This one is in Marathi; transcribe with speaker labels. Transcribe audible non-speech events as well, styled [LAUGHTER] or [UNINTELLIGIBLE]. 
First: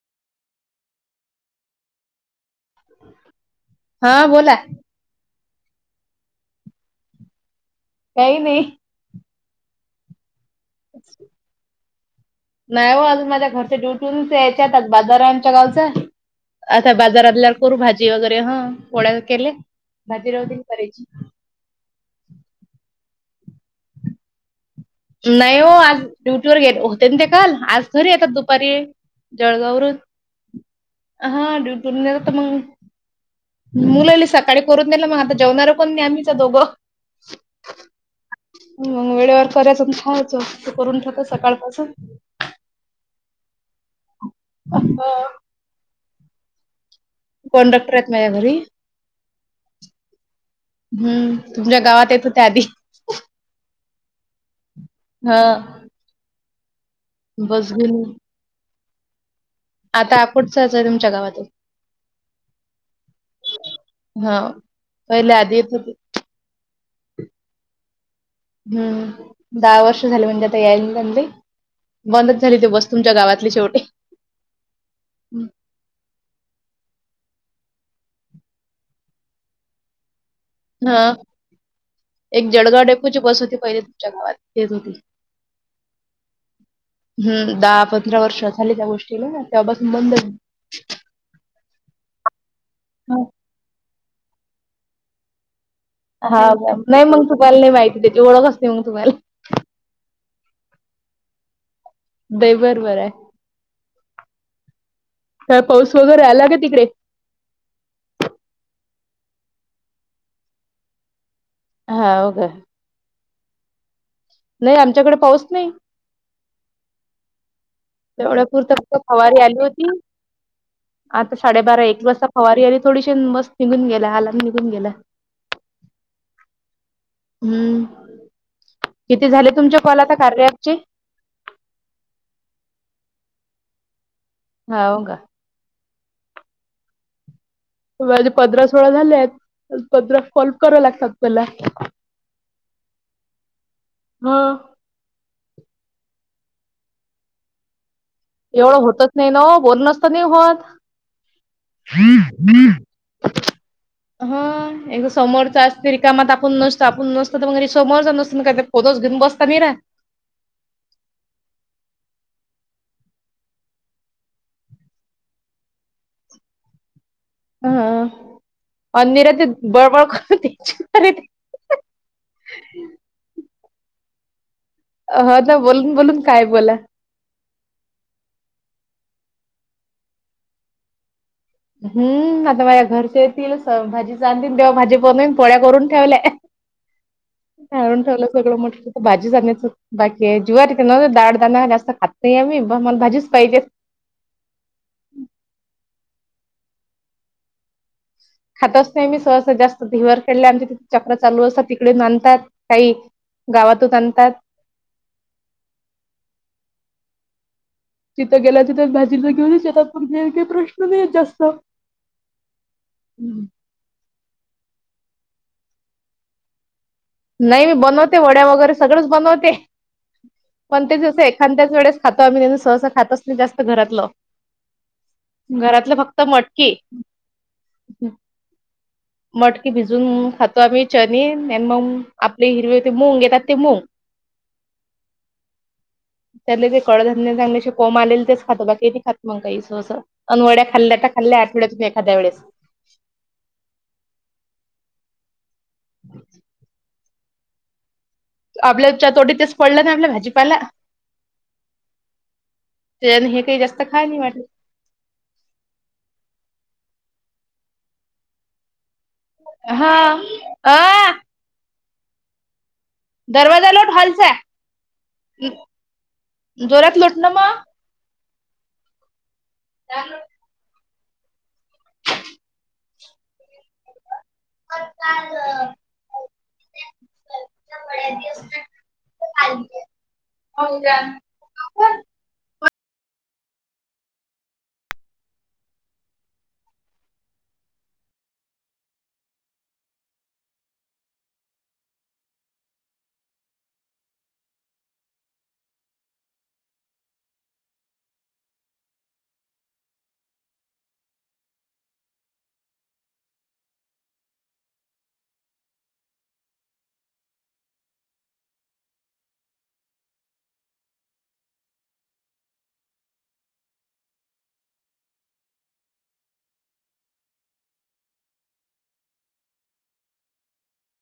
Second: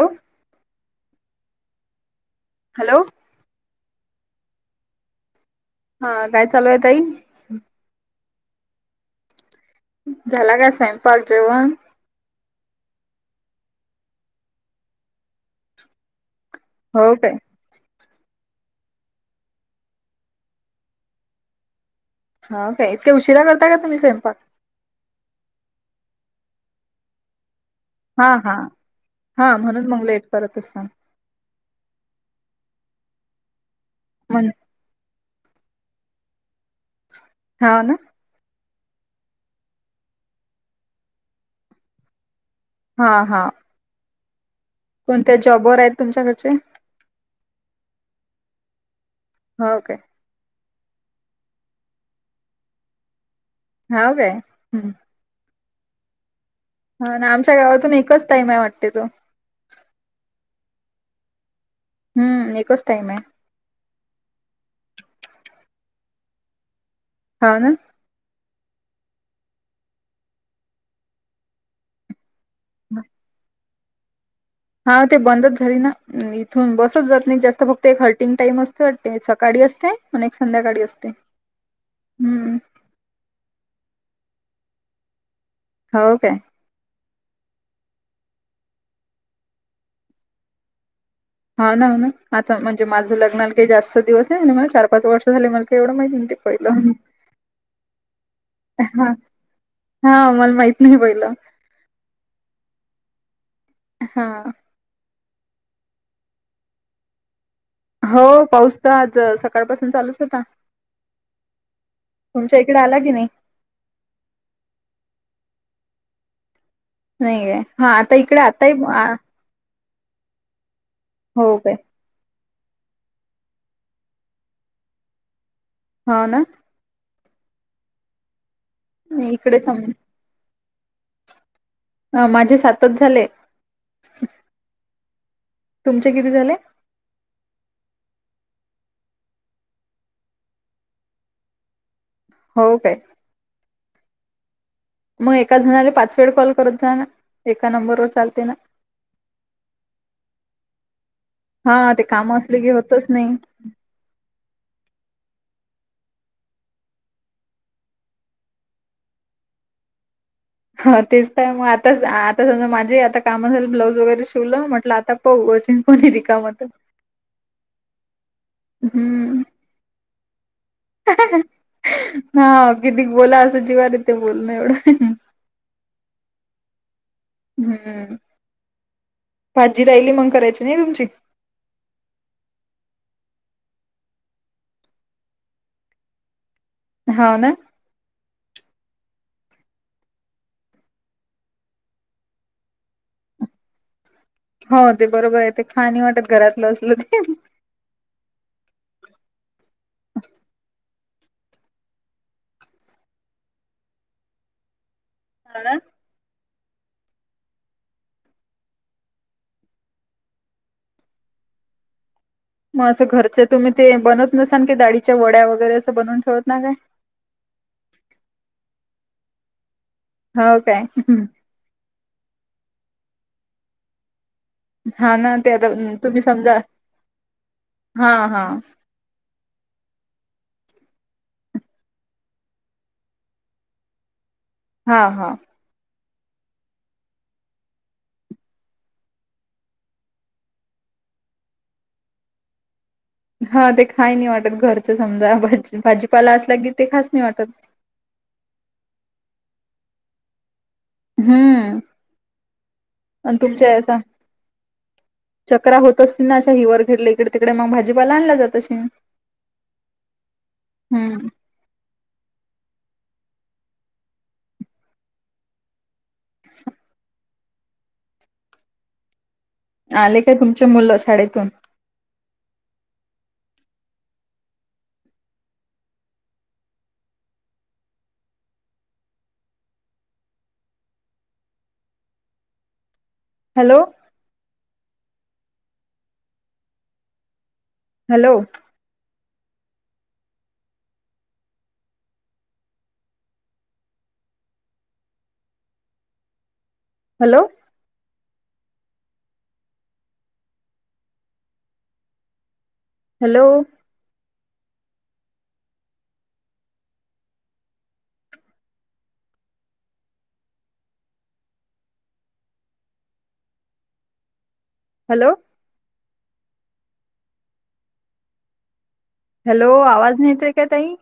Speaker 1: हॅ
Speaker 2: हा बोला
Speaker 1: हा काय चालू आहे त ताई
Speaker 2: काही नाही
Speaker 1: झाला काय स्वयंपाक जेवण
Speaker 2: नाही हो अजून माझ्या घरच्याडुटीून यायच्यात बाजारांच्या गावचा आता
Speaker 1: हो
Speaker 2: बाजार
Speaker 1: काय
Speaker 2: आपल्याला करू जवा कररी हा पोळ्या केल्या भाजीरावती करायची
Speaker 1: हा काय इतके उशिरा करता का तुम्ही स्वयंपाक
Speaker 2: नाही हो आज ड्युटी वर ग होते ते काल आज घरी
Speaker 1: हा
Speaker 2: येतात
Speaker 1: हा
Speaker 2: दुपारी
Speaker 1: हा
Speaker 2: जळगाववर
Speaker 1: म्हणून मग लेट करत असाल
Speaker 2: हा ड्युटून जेतात तर मग मुलाली
Speaker 1: म्हण
Speaker 2: सकाळी करून नेला मग आता जेवणारं कोण नाही आम्हीच दोघं
Speaker 1: हा ना
Speaker 2: मग वेळेवर करायचं खवायचं त करून ठेवत सकाळपासून
Speaker 1: हा हा कोणत्या जॉबवरर आहेत तुमच्याकडचे
Speaker 2: कॉनडॉक्टर आहेत माझ्या घरी
Speaker 1: हो का
Speaker 2: हम्म तुमच्या गावात येतो त्या आधी
Speaker 1: ह काे हम्
Speaker 2: हा
Speaker 1: हा ना आमच्या
Speaker 2: बस
Speaker 1: गावातून
Speaker 2: घेऊन
Speaker 1: एकच टाइम आहे वाटते तो
Speaker 2: आता कुठचचंय तुमच्या गावातून
Speaker 1: हम्म एकच टाइमय
Speaker 2: हा पहिले आदि
Speaker 1: हा ना
Speaker 2: हम्म दहा वर्ष झालं म्हणजे आता [UNINTELLIGIBLE] झाली ते वस्तूंच्या गावातले शेवटी
Speaker 1: हा ते बंदच झाली ना थून बसच जात न्ईत जास्त फक्त एक हर्टिंग टाईम असतं ते सकाळी असते आणि एक संध्याकाळी
Speaker 2: हा
Speaker 1: असते
Speaker 2: एक
Speaker 1: हम्म
Speaker 2: जळगाव [UNINTELLIGIBLE] बस हुती पहिले चंग फेज होती
Speaker 1: हो काय
Speaker 2: हम्म दहा पंधरा वर्ष झाली त्या गोष्टीला तेव्हापासून [INAUDIBLE]
Speaker 1: हा ना ना आता म्हणजे माझं लग्नाला काही जास्त दिवस [UNINTELLIGIBLE] चार पाच वर्ष झाले मला [UNINTELLIGIBLE] माहीत
Speaker 2: हा का नाही मग तुम्हाला नाही माहिती त्याची ओळखच नाही मग तुम्हाला
Speaker 1: नाही [UNINTELLIGIBLE]
Speaker 2: ते बरोबराय
Speaker 1: हा
Speaker 2: काय पाऊस वगैरे आला का तिकडे
Speaker 1: हो पाऊस तर आजं सकाळपासून चालूच होता
Speaker 2: हा हो
Speaker 1: तुमच्या इकडं आला की नाही
Speaker 2: नई आमच्याकडे पाऊस नई
Speaker 1: नाहीये हा आता इकडे आताही
Speaker 2: फवारी आली होती आता
Speaker 1: हो काय?
Speaker 2: साडेबारा एक वाजता फवारी आली थोडीशी मस्त निघून गेला आलान् निघून गेला
Speaker 1: हा ना
Speaker 2: हम्म किती झाले
Speaker 1: इकडे
Speaker 2: तुमचे
Speaker 1: सम
Speaker 2: कॉल आता कार्य अँप चे
Speaker 1: अ माझे सातच झाले
Speaker 2: जाव
Speaker 1: तुमचे किती झाले
Speaker 2: माझे पंधरा सोळा झालेत [UNINTELLIGIBLE] लागतात मला
Speaker 1: हो काय
Speaker 2: हा
Speaker 1: म एकाच [UNINTELLIGIBLE] पाच वेळ कॉल करत जा ना एका नंबरवर चालते ना?
Speaker 2: एवढं होतच नाय ना ओ बोलणंच तर नाही होत
Speaker 1: हां, ते कामं असले की होतच नाही.
Speaker 2: हा एक समोरचा री कामात आपण नसतो आपण नसतो तर मग समोरचा नसतो [UNINTELLIGIBLE] घेऊन बसता मीरा
Speaker 1: हा तेच तर म आताच आता समजा माझे आता काम झालेत ब्लाऊज वगैरे शिवलं म्हटलं आता बघू असं कोणी रीकाम त.
Speaker 2: हा आणि निऱ्या ते बळ बळ करते.
Speaker 1: हा कितीक बोला अस जीवावर येतं.
Speaker 2: हो ना बोलून बोलून काय बोला
Speaker 1: हम्म भाजी राहिली मंग करायची नाही तुमची
Speaker 2: हम्म आता माझ्या घरचे येतीलच भाजी चां आणतील तेव्हा भाजी बनेल पोळ्या करून ठेवल्या
Speaker 1: हाव ना?
Speaker 2: काळून ठेवलं सगळं मोठ भाजी जाण्याचं बाकीये जीव्हाारीत न दाळ दणा जास्त खात नाही आम्ही मला भाजीच पाहिजे
Speaker 1: हो ते बरोबराय ते खाणी वाटत घरातलं असलं ते
Speaker 2: खातच नाय मी सहसा जास्त [UNINTELLIGIBLE] चालू असत तिकडे आणतात काही गावातच आणतात
Speaker 1: हणा
Speaker 2: तिथं गेला तिथं भाजीथ घेऊनच येतात पण हे काही प्रश्न नाही जास्त
Speaker 1: मग असं घरचे
Speaker 2: हम्म.
Speaker 1: तुम्ही ते बनत नसाल की डाळीच्या वड्या वगैरे असं बनवून ठेवत नाय काय
Speaker 2: नाई मी बनवते वड्या वगैरे सगळंच बनवते
Speaker 1: हो काय?
Speaker 2: पण ते जसं
Speaker 1: हं.
Speaker 2: एखाद्याच वेळेस खातो आम्ही त्यां सहसा खातोच नाही जास्त घरातलं
Speaker 1: हां ना ते आता
Speaker 2: घरातलं फक्त
Speaker 1: तुम्ही समजा
Speaker 2: मटके
Speaker 1: हां, हां.
Speaker 2: मटकीे भिजून खातो आम्ही चनी आणि मग आपले हिरवी ते मूंग घेतात ते मूग
Speaker 1: हा हा
Speaker 2: त्यातल जे कडधान्य चांगले असे कोम आलेल, तेच खात बाकी नाही खात मग काही सस अन वड्या खा खाल्ल्या त खाल्ल्या आठवड्या तुन एखा्या वेळेस.
Speaker 1: हा ते खाय नाही वाटत, घरच समजा भाजीपाला असला की ते खास नाही वाटत.
Speaker 2: आपल्या चातोटीत तेच पडलं ना, आपल्या भाजीपायला.
Speaker 1: हम्म.
Speaker 2: त्याच्याने
Speaker 1: आणि
Speaker 2: हे काही
Speaker 1: तुमच्या
Speaker 2: जास्त
Speaker 1: याचा,
Speaker 2: खाय नाही वाटलं
Speaker 1: चक्रा होतच असतील ना, अशा हिवर खेडले. इकडे तिकडे मग भाजीपाला आणला जात अशीन.
Speaker 2: हा, अ, दरवाजा लोट हालचा, जोरात लोट ना म.
Speaker 1: आले काय तुमचे मुलं शाळेतून.
Speaker 2: [UNINTELLIGIBLE] [UNINTELLIGIBLE]
Speaker 1: Hello. Hello. Hello. Hello. Hello. Hello आवाज नाही येते काय ताई?